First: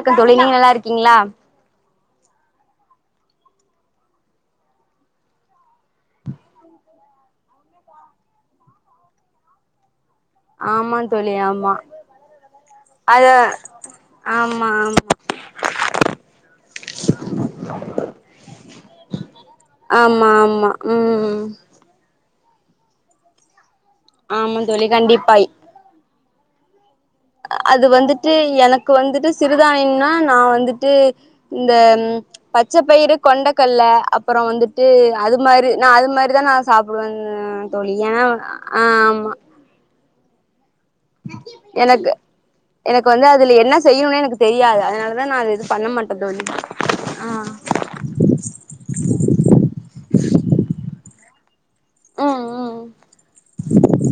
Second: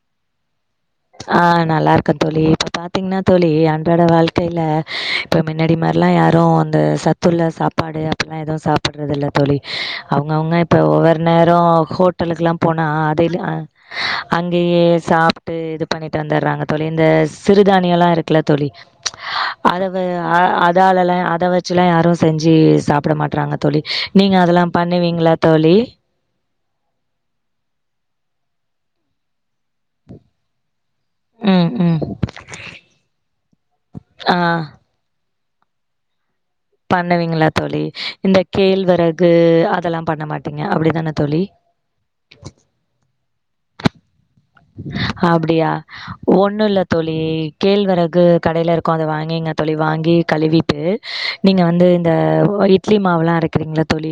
இருக்க தோழி நீங்க நல்லா இருக்கீங்ளா ஆ நல்லா இருக்க தோழி இப்ப பாத்தீங்ன்னா தோழி அன்றாட வாழ்க்கைல இப்ப முன்னாடி மாரிலா யாரு அந்த சத்துள்ள சாப்பாடு அப்டில்லா எதுவு சாப்பிட்றதில்ல தோழி அவங்கவுங்க இப்ப ஆமா ஒவ்வொரு தோழி நேரோ ஆமா ஹோட்டலுக்கு எல்லா போனா அத அதைல ஆமா அங்கயே ஆமா சாப் டு இது பண்ணிட்டு வந்துறாங்க தோழி இந்த சிறுதானியல்லா இருக்குல தோழி அதவ ஆமா ஆமா அதாலல்ல ம் அத வச் ஆக்சுவலா யாரு செஞ்சி சாப்ட மாட்றாங்க தோழி நீங்க ஆமா அதெல்லா தோழி பண்ணுவீங்ளா கண்டிப்பாய் தோழி அது வந்துட்டு எனக்கு வந்துட்டு சிறுதானியம்னா நா வந்துட்டு ம், இந்த ம். பச்ச பயிரு கொண்டக்கல்ல அப்புற ஆ. வந்துட் டு அது மாதிரி நா அது மாதிரிதா நா சாப்பிடுவே பண்ணுவீங்ளா தோழி இந்த கேழ்வரகு ஆமா அதெல்லா பண்ணமாட்டிங்க அப்டிதான தோழி? எனக்கு எனக்கு வந்து அதுல என்ன செய்யுனே எனக்கு தெரியாது அதனாலதா நா அது அப்டியா எது பண்ண மாட்ட தோழி ஒண்ணு இல்ல தோழி ஆ கேழ்வரகு கடையில இருக்கு அத வாங்கிங்க தோழி வாங்கி கழுவிட்டு நீங்க வந்து இந்த ம் உ இட்லி மாவுல்லா அரைக்கிறீங்ள தோழி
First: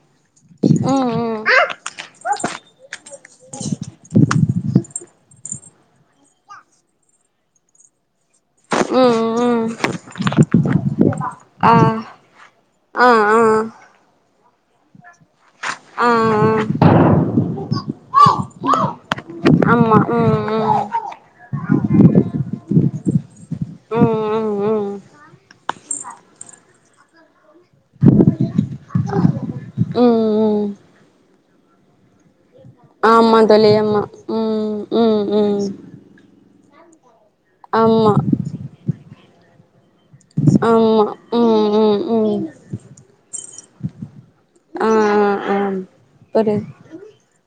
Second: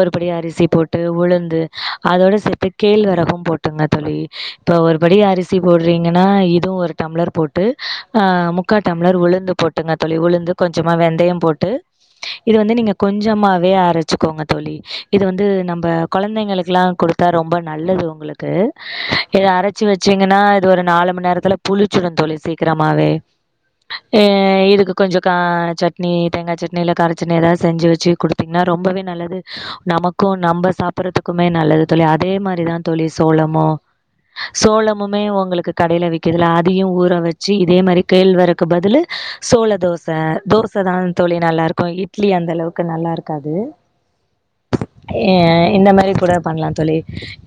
ஒரு படி அரிசி போட்டு ம் ம் ம் உளுந்து அதோட சேத்து கேழ்வரகும் போட்டுங்க தோழி இப்போ ஒரு படி அரிசி போடுறீங்கன்னா இதுவு ஒரு டம்ளர் போட்டு அ முக் முக்கா ம் டம்ளர் உளுந்து ம் போட்டுங்க தோழி உளுந்து கொஞ்சமா வெந்தயம் போட்டு ஆ இது வந்து நீங்க ஆ ஆ கொஞ்சமாவே ஆ அரச்சுக்கோங்க தோழி இது வந்து நம் ப ஆ கொழந்தைங்களுக்லா குடுத்தா ரொம்ப நல்லது உங்களுக்கு சரி அரச்சு ஆமா ம் வச்சீங்கன்னா னா இது ஒரு ம் நாலு மண் நேரத்துல புளிச்சுடு தோழி சீக்கிரமாவே ஏ ம் ம் ம் இதுக்கு கொஞ்சோ கா சட்னி தேங்கா சட்னி இல்ல காரச்சட்னி ஏதாது செஞ்சு வச்சு குடுத்தீங்ன்னா ரொம்பவே நல்லது ம் நமக்கு ம் நம்ம சாப்பிட்றதுக்குமே நல்லது தோழி அதே மா அப்டிதா தோழி ஆமா சோளமோ தோழி ஆமா ம் சோளமுமே ம் ம் உங்களுக்கு கடையில விக்கதுல அதயு ஊற வச்சு இதே மாரி ஆமா கேழ்வரக்கு பதிலு சோள தோச தோச தா ஆமா தோழி நல்லா ம் இருக்கு ம் இட்லி ம் அந்த அளவுக்கு நல்லா இருக்காது ஆ ஏ ஆ ஆ இந்த மாரி கூட ஒரு பண்லா தோழி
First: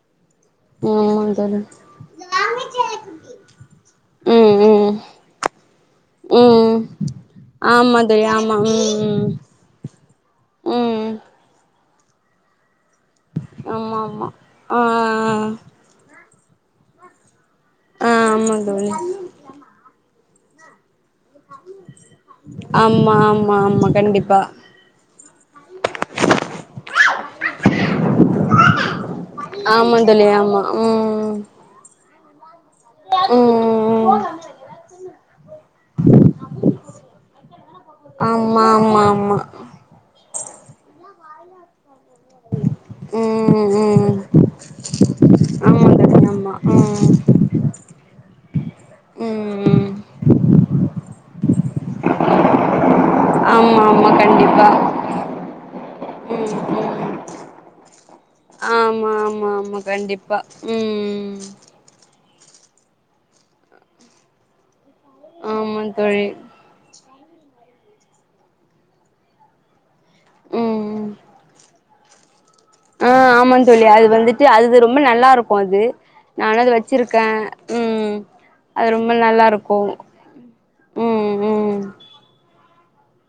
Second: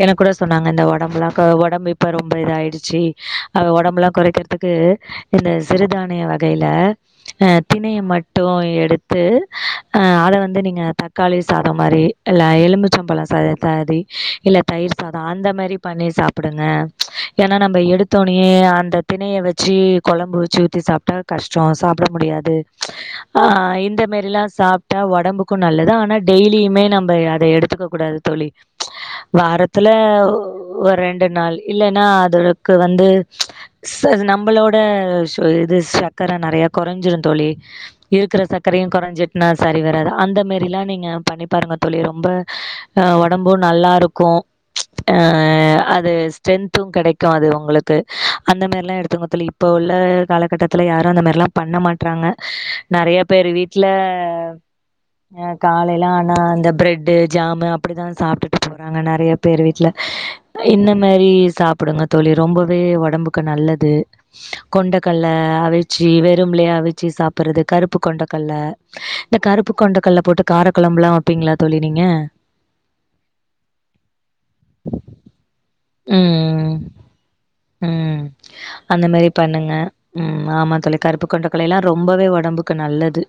எனக் கூட சொன்னாங்க இந்த ஆமா ஒடம்புலா இப்ப தோழி உடம்பு இப்ப ரொம்ப இதா ஆயிடுச்சு அ உடம்புலா ம் கொறைக்கிறதுக்கு ம் இந்த சிறுதானிய வகையில ம் அ திணைய ஆமா தோழி மட்டு ஆமா எடுத்து ம் அ அத வந்து நீங்க ம் ம் தக்காளி சாதோ மாரி இல்ல எலுமிச் மிச்சம்பழோ சா த ஆமா தி ஆமா இல்ல ஆ தயிர் சாதோ அந்த மாரி பண்ணி சாப்டுங்க ஏனா நம் இப்ப ஆ எடுத்தோனேயே ஆமா தோழி அந்த திணைய வச்சு கொழம்பு வச்சு ஊத்தி சாப்ட்டா கஷ்டோ சாப்ட முடியாது ஆமா ஆ ஆமா ஆமா இந்த கண்டிப்பா மேரில்லா சாப் டா உடம்புக்கு நல்லது ஆனா டெய்லியுமே நம்ப அத எடுத்துக்க கூடாது தோழி வாரத்துல ஆமா தோழி ஆமா ஒரு ரெண்டு ம் நாள் இல்லன்னா அது கு வந்து ச ம் நம்மளோட சோ இது சக்கர நெறைய கொறைஞ்சிருந் தோழி இருக்ற ஆமா சக்கரையும் ஆமா ஆமா குறைஞ்சுட்டுனா [unintelligible] அப்டி வராது அந்த மாரில்லா நீங்க பண்ணி பாருங்க தோழி ரொம்ப அ உடம்பு ம் நல்லாருக்கு ம் அ ஆமா அத் து தோழி ஆமா ம் ஸ்ட்ரென்து கிடைக்கு அது உங்களுக்கு அந்த மாரிலா எடுத்துங்கோ தோழி இப்ப ம் உள்ள காலகட்டத் துல யாரு அந்த மார்லா பண்ண மாட்றாங்க நெறைய பேரு ஆமா வீட்ல ஆமா கண்டிப்பா அ காலைல ஆனா ம் அந்த ம் பிரெட்டு் ஜாமு அப்டிதா சாப்ட்டுட்டு போறாங்க ஆமா நெறைய ஆமா பேர் ஆமா வீட்ல கண்டிப்பா இன்ன மேரி ம் சாப் புடுங்க தோழி ரொம்பவே ஒடம்புக்கு நல்லது கொண்டைக்கல்ல ஆமா அவிச்சு தோழி வெறும்லே அவிச் சி சாப்புறது கருப்பு கொண்டைக்கல்ல இந்த கருப்பு கொண்டைக்கல்ல போட்டு ம் காரக்கொழம்புலா வப்பீங்ளா தோழி நீங்க ஆ ஆமா தோழி அது வந்துட்டு அது ரொம்ப நல்லா இருக்கு அது நானு அது ம். வச்சிருக்க ம் அது அந்த ரொம்ப மேரி நல்லா பண்ணுங்க இருக்கு ம் ஆமா தோழி கருப்பு ம் கொண்டைக்கல்ல எல்லா ம் ரொம்பவே உடம்புக்கு நல்லது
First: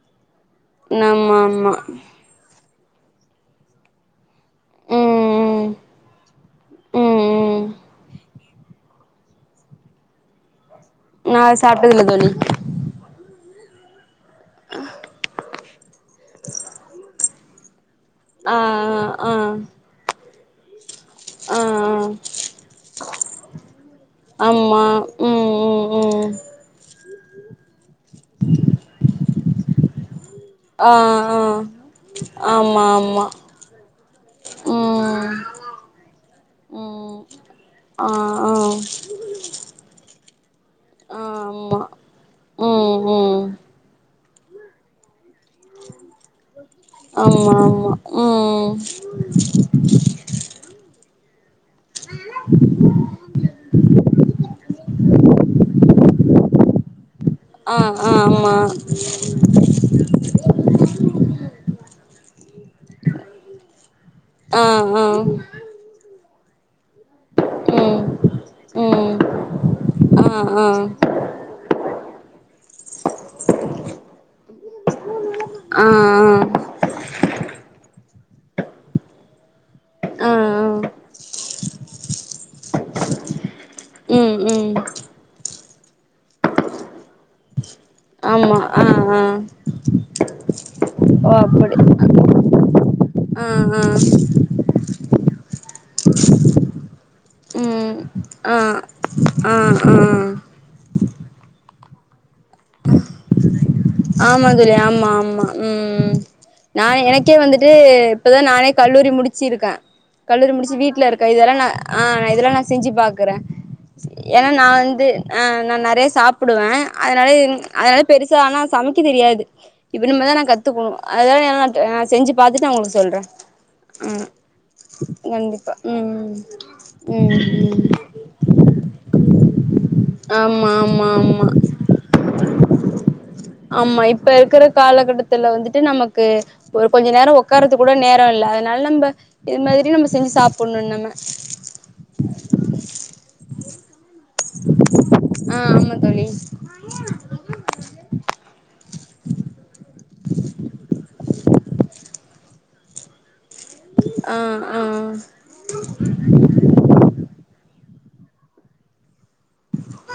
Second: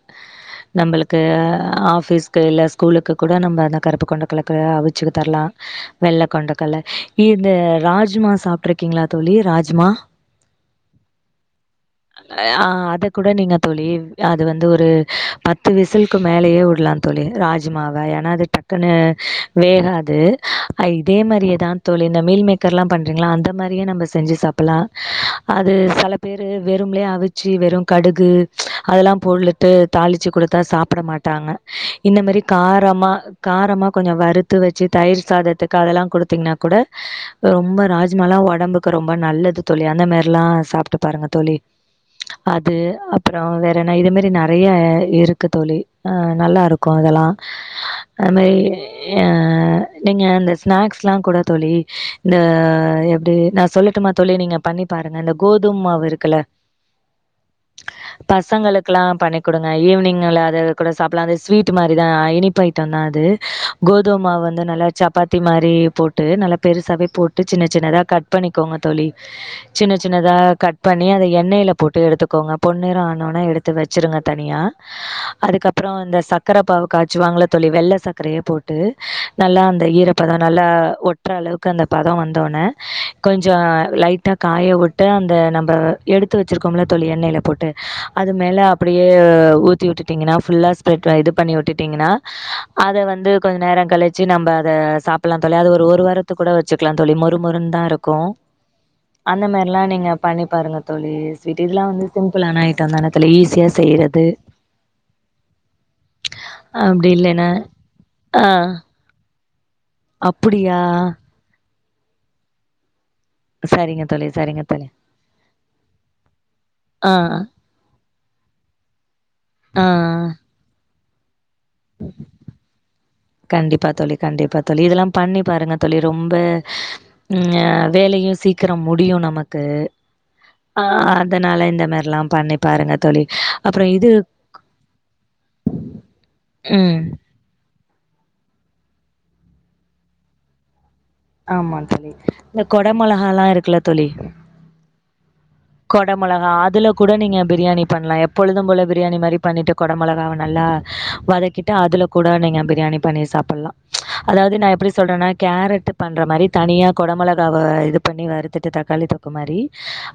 நம்ளுக்கு ஆமா ஆமா ஆஃபிஸ்க்கு இல்ல ஸ்கூலுக்கு கூட நம்ப அந்த கருப்பு கொண்டக்கல்ல க அவிச்சு ம் தர்லா ம் வெள்ள கொண்டக்கல்ல ம் இது ம் ராஜ்மா சாப் சாப் புட்டு இருக்கீங்களா தோழி ராஜ்மா நா சாப்ட்டதில்ல தோழி அத கூட நீங்க தோழி அது வந்து ஒரு பத்து விசுலுக்கு மேலயே உடலாம் தோழி ராஜ்மாவ ஏன்னா அது ஆ டக்குன்னு ஆ வேகாது இதே ஆ ஆ மாரியேதான் தோழி இந்த மீல் மேக்கர்லாம் பண்றீங்களா அந்த மாரியே நம்ம செஞ்சு ஆமா சாப்டலாம் ம் ம் அது செல ம் பேரு வெறும்மலே அவிச்சு வெறும் கடுகு அதெல்லாம் பொடலட்டு தாளிச்சு கொடுத்தா ஆ சாப்ட ஆ மாட்டாங்க இந்த மாதிரி ஆமா காரமா காரமா கொஞ்சோ வறுத்து ஆமா ம் வச்சு தயிர் சாதத்துக்கு அதெல்லாம் குடுத்தீங்கன்னா கூட ம் ரொம்ப ஆ ராஜ்மாலா ஆ ஆ ஆமா உடம்புக்கு ரொம்ப நல்லது தோழி அந்த மாரிலாம் சாப்ட்டு பாருங்க தோழி அது ம் அப்றோ ம் வேறென்ன இது மாரி நெறைய இருக்கு தோழி ஆ நல்லாருக்கும் இதெல்லாம் ஆமா ஆமா அது மாரி நீங்க அந்த ஸ்நாக்ஸ்லாம் கூட தோழி இந்த எப்டி நான் சொல்லட்டுமா தோழி நீங்க பண்ணி பாருங்க இந்த கோதும மாவு இருக்குல பசங்களுக்கெல்லாம் பண்ணி கொடுங்க ஈவினிங்ல அதை கூட சாப்டலாம் ஸ்வீட் மாரிதான் இனிப்பு அயிட்டம் தான் அது கோதும மாவு வந்து நல்லா சப்பாத்தி மாரி போட்டு நல்ல பெருசாவே போட்டு சின்ன சின்னதா கட் பண்ணிக்கோங்க ம் தோழி சின்ன ஆ சின்னதாக ஆ ஆமா கட் பண்ணி அதை எண்ணெய்ல போட்டு எடுத்துக்கோங்க பொண்ணிறம் ஆனோனா எடுத்து வச்சுருங்க தனியா ஆ ஆ அதுக்கப்பறோ இந்த ச ம் க்கரைப்பாவ காய்ச்சு வாங்கல தோழி வெள்ளை சர்க்கரைய போட்டு நல்லா அந்த நல்லா ம் ஆ ஆ ஆ ஆ ஆ ஆ ஈரப்பதம் நல்லா ஒற்ற அளவுக்கு அந்த பதம் வந்தோனே கொஞ்சம் ம் லைட்டாக காய ம் விட்டு அந்த நம்ம எடு த்து வச்சிருக்கோல தோழி எண்ணெயில போட்டு அது ஆமா மேல ஆ அப்டியே ஆ ஊத்தி விட்டுட்டீங்கன்னா ஃபுல்லா ப்ளேட்ல இது ஓ பண்ணி அப்படி விட்டுட்டீங்கன்னா அது வந்து ஆ கொஞ்சோ ஆ நேரம் கழிச்சு நம்ம அதை சாப்டலாம் தோழி அது ஒரு ஒரு வாரத்து கூட வச்சுக்கலாம் தோழி மொருமொருனு தான் ம் இருக்கும் ஆ அந்த ஆ மாரில்லாம் ஆ நீங்க பண்ணி பாருங்க தோழி ஸ்வீட் இதெல்லாம் வந்து சிம்பிளான ஐட்டம் தானே இதுல ஈஸியா செய்ற ஆமா தோழி ஆமா ஆமா ம் ம் நான் அப்டி எனக்கே இல்லன்னா வந்துட்டு ஆ இப்பதான் நானே கல்லூரி முடி சிருக்கேன் கல்லூரி முடிச்சு அப்படியா வீட்ல இருக்கேன் இதெல்லாம் நான் ஆ இதெல்லாம் நான் செஞ்சு பாக்கறேன் செரிங்க ஏன்னா நான் வந்து நான் நெறைய சாப்டுவேன் ஆ அதனால அதனால பெருசா ஆனால் சமை எனக்கே தெரியாது ஆ இப்ப நம தான் கத்துக்கணும் அத நான் செஞ்சு பாத்தட்டு அவங்களுக்கு சொல்றேன் கண்டிப்பா தோழி கண்டிப்பா தோழி இதலா பண்ணி பாருங்க கண்டிப்பா தோழி ம் ரொம்ப ம் வேலையும் சீக்கிரம் முடியும் நமக்கு ஆமா ஆ ஆமா ஆமா அதனால இந்த மாரில்லா பண்ணி பாருங்க தோழி அப்புறோ ஆமா இது இப்ப இருக்கிற காலகட்டத்துல வந்துட்டு நமக்கு ஒரு ம் கொஞ்ச நேரோ உ உக்காரதுக்கு கூட நேரோ இல்ல அதனால நம்ம இது மாரி நம்ம செஞ்ச சாப்ட [unintelligible] ஆமா இந்த கொட மொளகாலாம் இருக்குல்ல தோழி ஆ ஆமா கொட தோழி மொளகா அதுல கூட நீங்க பிரியாணி பண்ணலாம் எப்பொழுதும் போல பிரியாணி மாரி பண்ணிட்டு கொட மொளகாவ நல்லா வதக்கிட்டு அதுல கூட நீங்க பிரியாணி பண்ணி சாப்டலாம் ஆ அதாவது நான் ஆ எப்டி சொல்றேன்னா கேரட் பண்ற மாரி தனியா கொடமொளகாவை இது பண்ணி வறுத்துட்டு தக்காளி தொக் க்கு மாரி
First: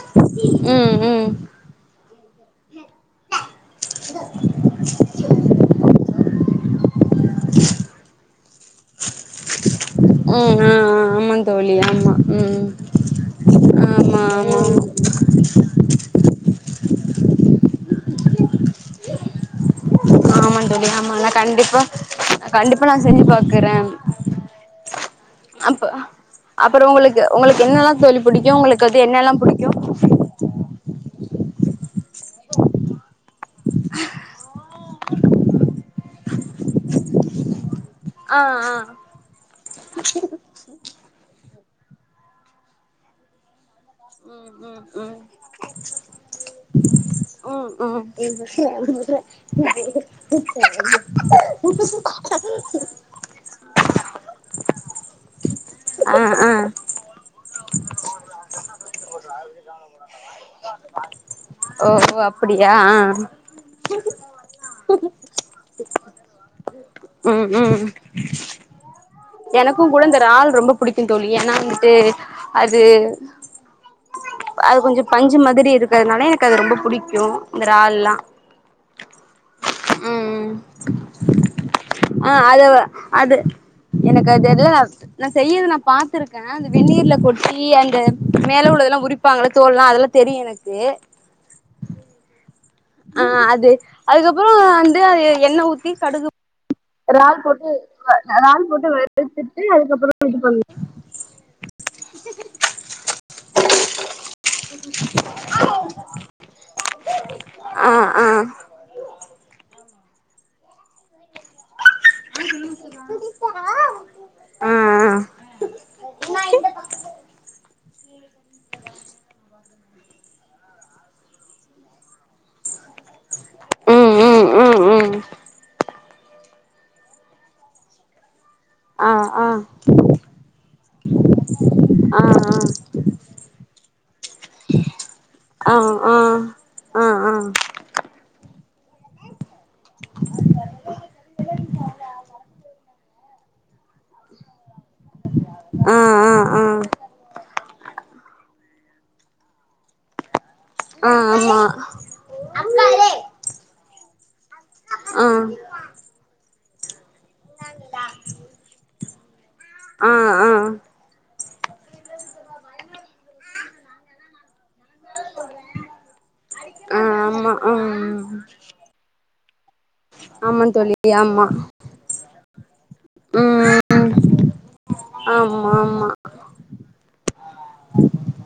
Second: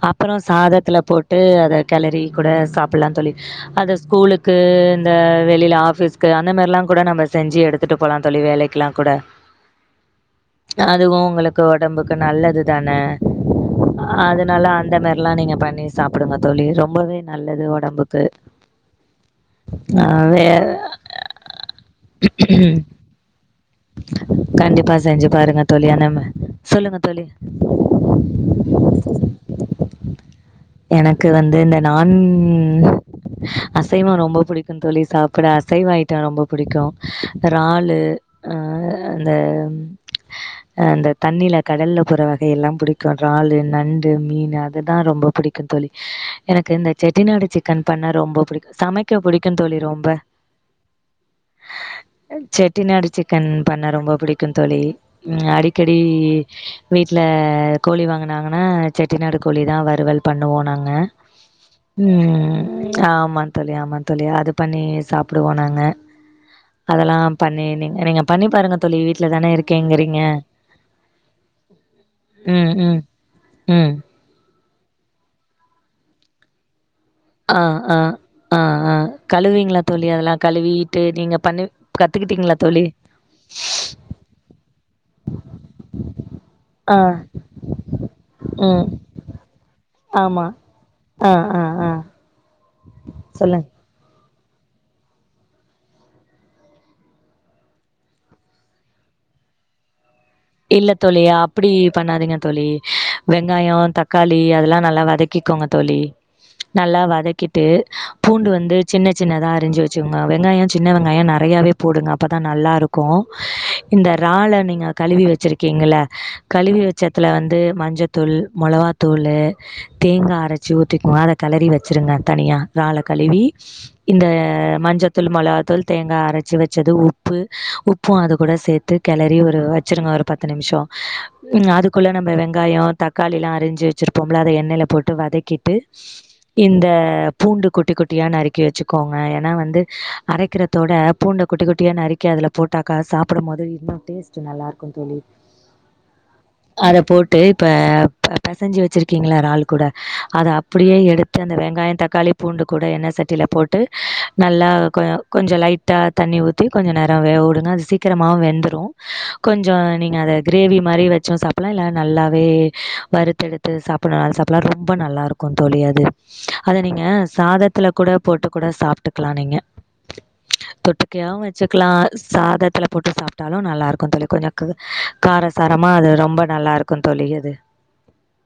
அப்றோ ம் சாதத்துல ம் ம் போட்டு அதை கெலரி கூட சாப்டலாம் தோழி அத ஸ்கூலுக்கு இந்த வெளில ஆஃபிஸ்க்கு அந்த மாரிலாம் கூட நம்ம செஞ்சு எடுத்துட்டு போகலாம் தோழி வேலைக்கு இருக்கலாம் கூட ஆ ஆ அதுவும் ஆமா உங்களுக்கு தோழி ஆமா ஒடம்புக்கு நல்லது ம் தானே ஆமா ஆமா அதனால அந்த மாதிரில்லாம் நீங்க பண்ணி சாப்பிடுங்க தோழி ரொம்பவே நல்லது ஒடம்புக்கு ஆமா தோழி ஆமா நா கண்டிப்பா கண்டிப்பா நா செஞ்சு பாக்குறே கண்டிப்பா செஞ்சு பாருங்க தோழி அப்ப அ நம அப்புறம் சொல்லுங்க உங்களுக்கு தோழி உங்களுக்கு யோ எனக்கு வந்து இந்த நான் அசைவோ ரொம்ப புடிக்கும் தோழி சாப்பிட அசைவ ஐயிட்டோ ரொம்ப புடிக்கு இறாலு ஆ அந்த அ தண்ணியில கடல்லா போற வகையல்லா பிடிக்கு றாலு நண்டு ம் மீன் ம் அதுதா ம் ரொம்ப புடிக்கு தோழி எனக்கு இந்த செட்டிநாடு ம் சிக்கன் பண்ண ரொம்ப பிடிக்கும். சமைக்க பிடிக்கும் தோழி ரொம்ப. செட்டிநாடு [unintelligible] சிக்கன் பண்ண ரொம்ப புடிக்கு தோழி அடிக்கடி ஆ ஆ வீட்டுல கோழி வாங்கினாங்கன்னா செட்டிநாடு கோழி தா வறுவல் பண்ணுவோ நாங்க ஓ ஓ ம் அப்டியா ஆ ஆமா தோழி ஆமா தோழி அது பண்ணி சாப் பிடுவோ நாங்க அதெல்லா ம் பண்ணி ம் நி நீங்க பண்ணி பாருங்க தோழி வீட்டுல தா எனக்கு கூட இந்த இறால் ரொம்ப புடிக்கு தோழி ஏன்னா வந்துட்டு ம் அது ம் ம் அது கொஞ்சு பஞ்சு மாதிரி இருக்கிறதுனால எனக்கு அது ரொம்ப பிடிக்கு ஆ ஆ ஆ ஆ கழுவிங்களா தோழி அதெல்லா ம் கழுவிட்டு நீங்க பண்ணு ஆ அத அது எனக்கு அது எல்ல நா செய்யுறதா நா பாத்திருக்கே ஆ அந்த வெந்நீர்ல கொட்டி அந்த மேல ம் உள்ளதெல்லா உரிப்பாங்கலா தோல்லா அதெல்லா தெரியு ஆமா எனக்கு ஆ ஆ ஆ ஆ சொல்லுங்க அது அதுக்கு அப்பறோ வந்து அது எண்ணெ ஊத்தி கடுகு ரறால் போட்டு ரறால் போட்டு வருத்துட்டு அதுக்கு அப்புறோ இல்ல தோழி அப்படி பண்ணாதிங்க தோழி வெங்காயோ தக்காளி அதெல்லா நல்லா வதக்கி வதக்கிக்கோங்க தோழி நல்லா வதக்கிட்டு ஆ ஆ பூண்டு வந்து சின்ன சின்னதா அறிஞ்சி வச்சிகோங்க வெங்காயோ சின்ன வெங்காயோ நிறையாவவே போடுங்க அப்பதா நல்லா இருக்கு இந்த றால்லா ஆ நீங்க ஆ கழிவி வெ வச்சிருக்கீங்களே கழுவி வச்சத்துல வந்து மஞ்சத்தூள் மொளகாத்தூளு தேங்கா அரைச்சி ஊத்திக்கோ அத கெளறி வச்சிருங்க தனியா இறால கழுவி ம் இந்த ம் ம் ம் மஞ்சத்தூள் மொளகாத்தூள் தேங்கா அரைச்சு வச்சது உப்பு உப்பு அது கூட சேத்து ஆ கிளரி ஆ ஒரு வச்சிருங்க ஒரு பத்து நிமிஷே ம் அதுக்குள்ள ஆ ஆ நம்ம வெங்காயே தக்காளி எல்லா அரிஞ்சு வச்சிருப்போம்ல அத எண்ணெயில போட்டு ஆ வதக்கிட்டு ஆ ஆ இந்த ஆ பூண்ட குட்டி குட்டியா நறிக் கி வச்சிகோங்க ஏன்னா வந்து அரைக்கிறதோட பூண்ட குட்டி குட்டியா நறுக்கி அதுல போட்டாக்கா சாப்புடும்போது இன்னும் டேஸ்ட் நல்லாயிருக்கும் தோழி ஆ ஆ ஆ இதப் போட்டு இப்ப பெசஞ்சி வச்சிருக்கீங்களா இறால் கூட அத அப் அப்பிடியே எடுத்து ஆ அந்த வெங்காயே தக்காளி பூண்டு கூட ஆமா எண்ணச் சட்டியில போட்டு நல்லா கொ கொஞ்சோ லைட்டா தண்ணி ஊத்தி கொஞ்சு நேரோ வேக விடுங்க அது சீக்கிரமா வெந்துரு கொஞ்சோ ஆ ஆ அது ஆ கிரேவி மாரி வச்சு சாப்பிடலா இல்ல நல்லாவே வறுத்துதொடுத்து சாப் எப்புநாலு சாப்பிடலா ரொம்ப நல்லாருக்கு தோழி அது அத ஆ நீங்க ஆமா சாதத்துல ம் கூடப்போட்டு கூட சாப்பிட்டுக்கலா நீங்க ஆமா தோழி தொட்டுக்கியாவும் ஆமா வச்சுக்கலா சாதத்துல போட்டு சாப்பிட்டாலு நல்லா இருக்கு ம் தோழி கொஞ்சோ ஆமா காரசாரமா ஆமா அது ரொம்ப நல்லா இருக்கு தோழி அது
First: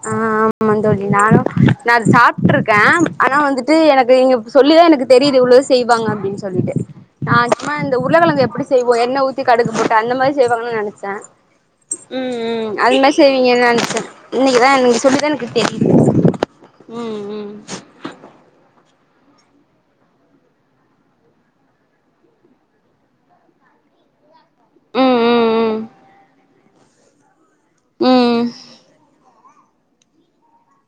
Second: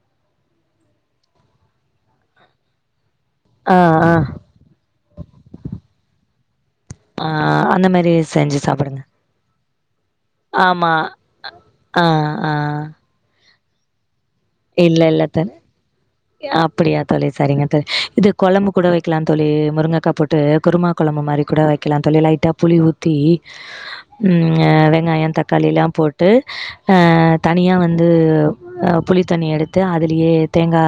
ஆ ஆமாந்தோழி நானு நா அது சாப்பிட்டுருக்கே ஆனா வந்துட்டு ஆ ஆ எனக்கு நீங்க இப்ப சொல்லிதா எனக்கு தெரியுது இவ்வளவு செய்வாங்க அப்படின்னு செல்லிட்டு ஆ நா சும்மா அந்த இந்த மாரி உருளகிழங்கு செஞ்சு எப்படி செய்வோ சாப்டுங்க என்ன ஊத்தி கடுகு போட்டு அந்த மாரி செய்வாகனு ஆமா நெனைச்சேன் ஆ ஆ அது மாரி செரிங்க நன்றி சார் இன்னைக்குதா இன்னைக்கு சொல்லி தா எனக்கு தெரியு அப்பிடியா தோழி சரிங்க தோழி இது கொழம்பு கூட வைக்கலா தோழி முருங்கக்கா போட்டு குருமா கொழம்பு மாரி கூட வைக்கலாம் தோழி லைட்டா புளி ஊத்தி ம் ம் வெங்காயம் ம் தக்காளில்லா போட்டு அ தனியா வந்து ம் ம் அ புளி தண்ணிய எடுத்து அதுலேயே தேங்கா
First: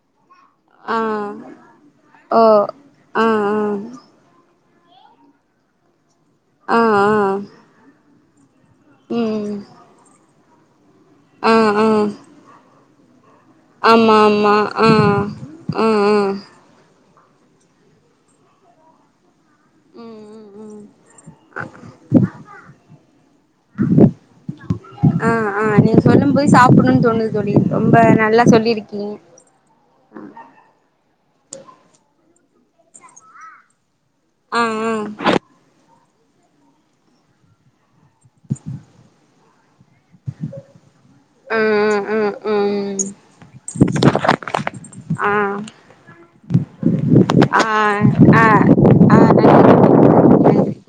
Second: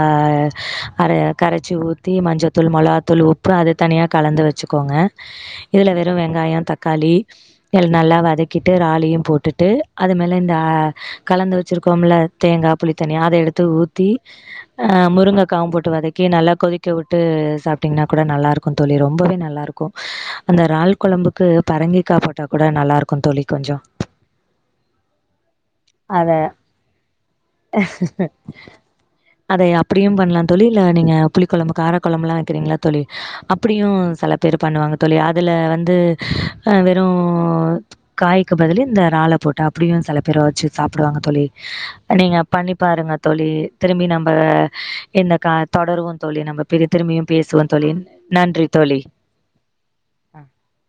ஆ அர கரச்சி ஊத்தி ஓ மஞ்சத்தூள் மொளகாத்தூள் ஆ உப் பு அது தனியா கலந்து வச்சுக்கோங்க இதில வெறும் வெங்காயம் ஆ ஆ தக்காளி ஆ எல் நல்லா வதக்கி ட்டு ராலயு ம் போட்டுட்டு அது மேல இந்த அ ஆ கலந்து ஆ வச்சிருக்கோம்ல தேங்கா புளித் தண்ணி அத எடுத்து ஊத்தி ஆமா ஆமா ஆ முருங்கக்காவும் ஆ போட்டு ஆ வதக்கி நல்லா கொதிக்க விட்டு சாப்ட்டீங்கன்னா கூட நல்லா இருக்கும் தோழி ரொம்பவே நல்லா இருக்கு ம் அந்த ம் ம் றால் கொழம்புக்கு பரங்கிக்கா போட்டா கூட நல்லா இருக்கும் தோழி கொஞ்சொ ஆ ஆ நீங்க அதை சொல்லும் போதே சாப்புட்ணும்னு தோணுது தோழி ரொம்ப நல்லா சொல்லியிருக் கீங்க அதை அப்பிடியும் பண்ணலாம் தோழி இல்ல நீங்க புளிக் கொழம்பு காரக் கொழம்புல்லாம் வக்கிறீங்கல்ல தோழி அப்பிடியும் செல பேரு ஆ பண்ணுவாங்க ஆ தோழி அதுல வந்து வெறும் காய்க்கு பதிலு இந்த இறால போட்டு அப்பிடியும் செல பேரு வச்சு சாப்பிடுவாங்க தோழி ம் ம் ம் நீங்க பண்ணிப் ம் பாருங்க தோழி திரும்பியும் நம் ப ஆ இந்த கா தொடருவோம் தோழி நம்ப பிரி திரும்பியும் ஆ பேசுவோம் தோழி ஆ நன்றி தோழி ஆ நன்றி நன்றி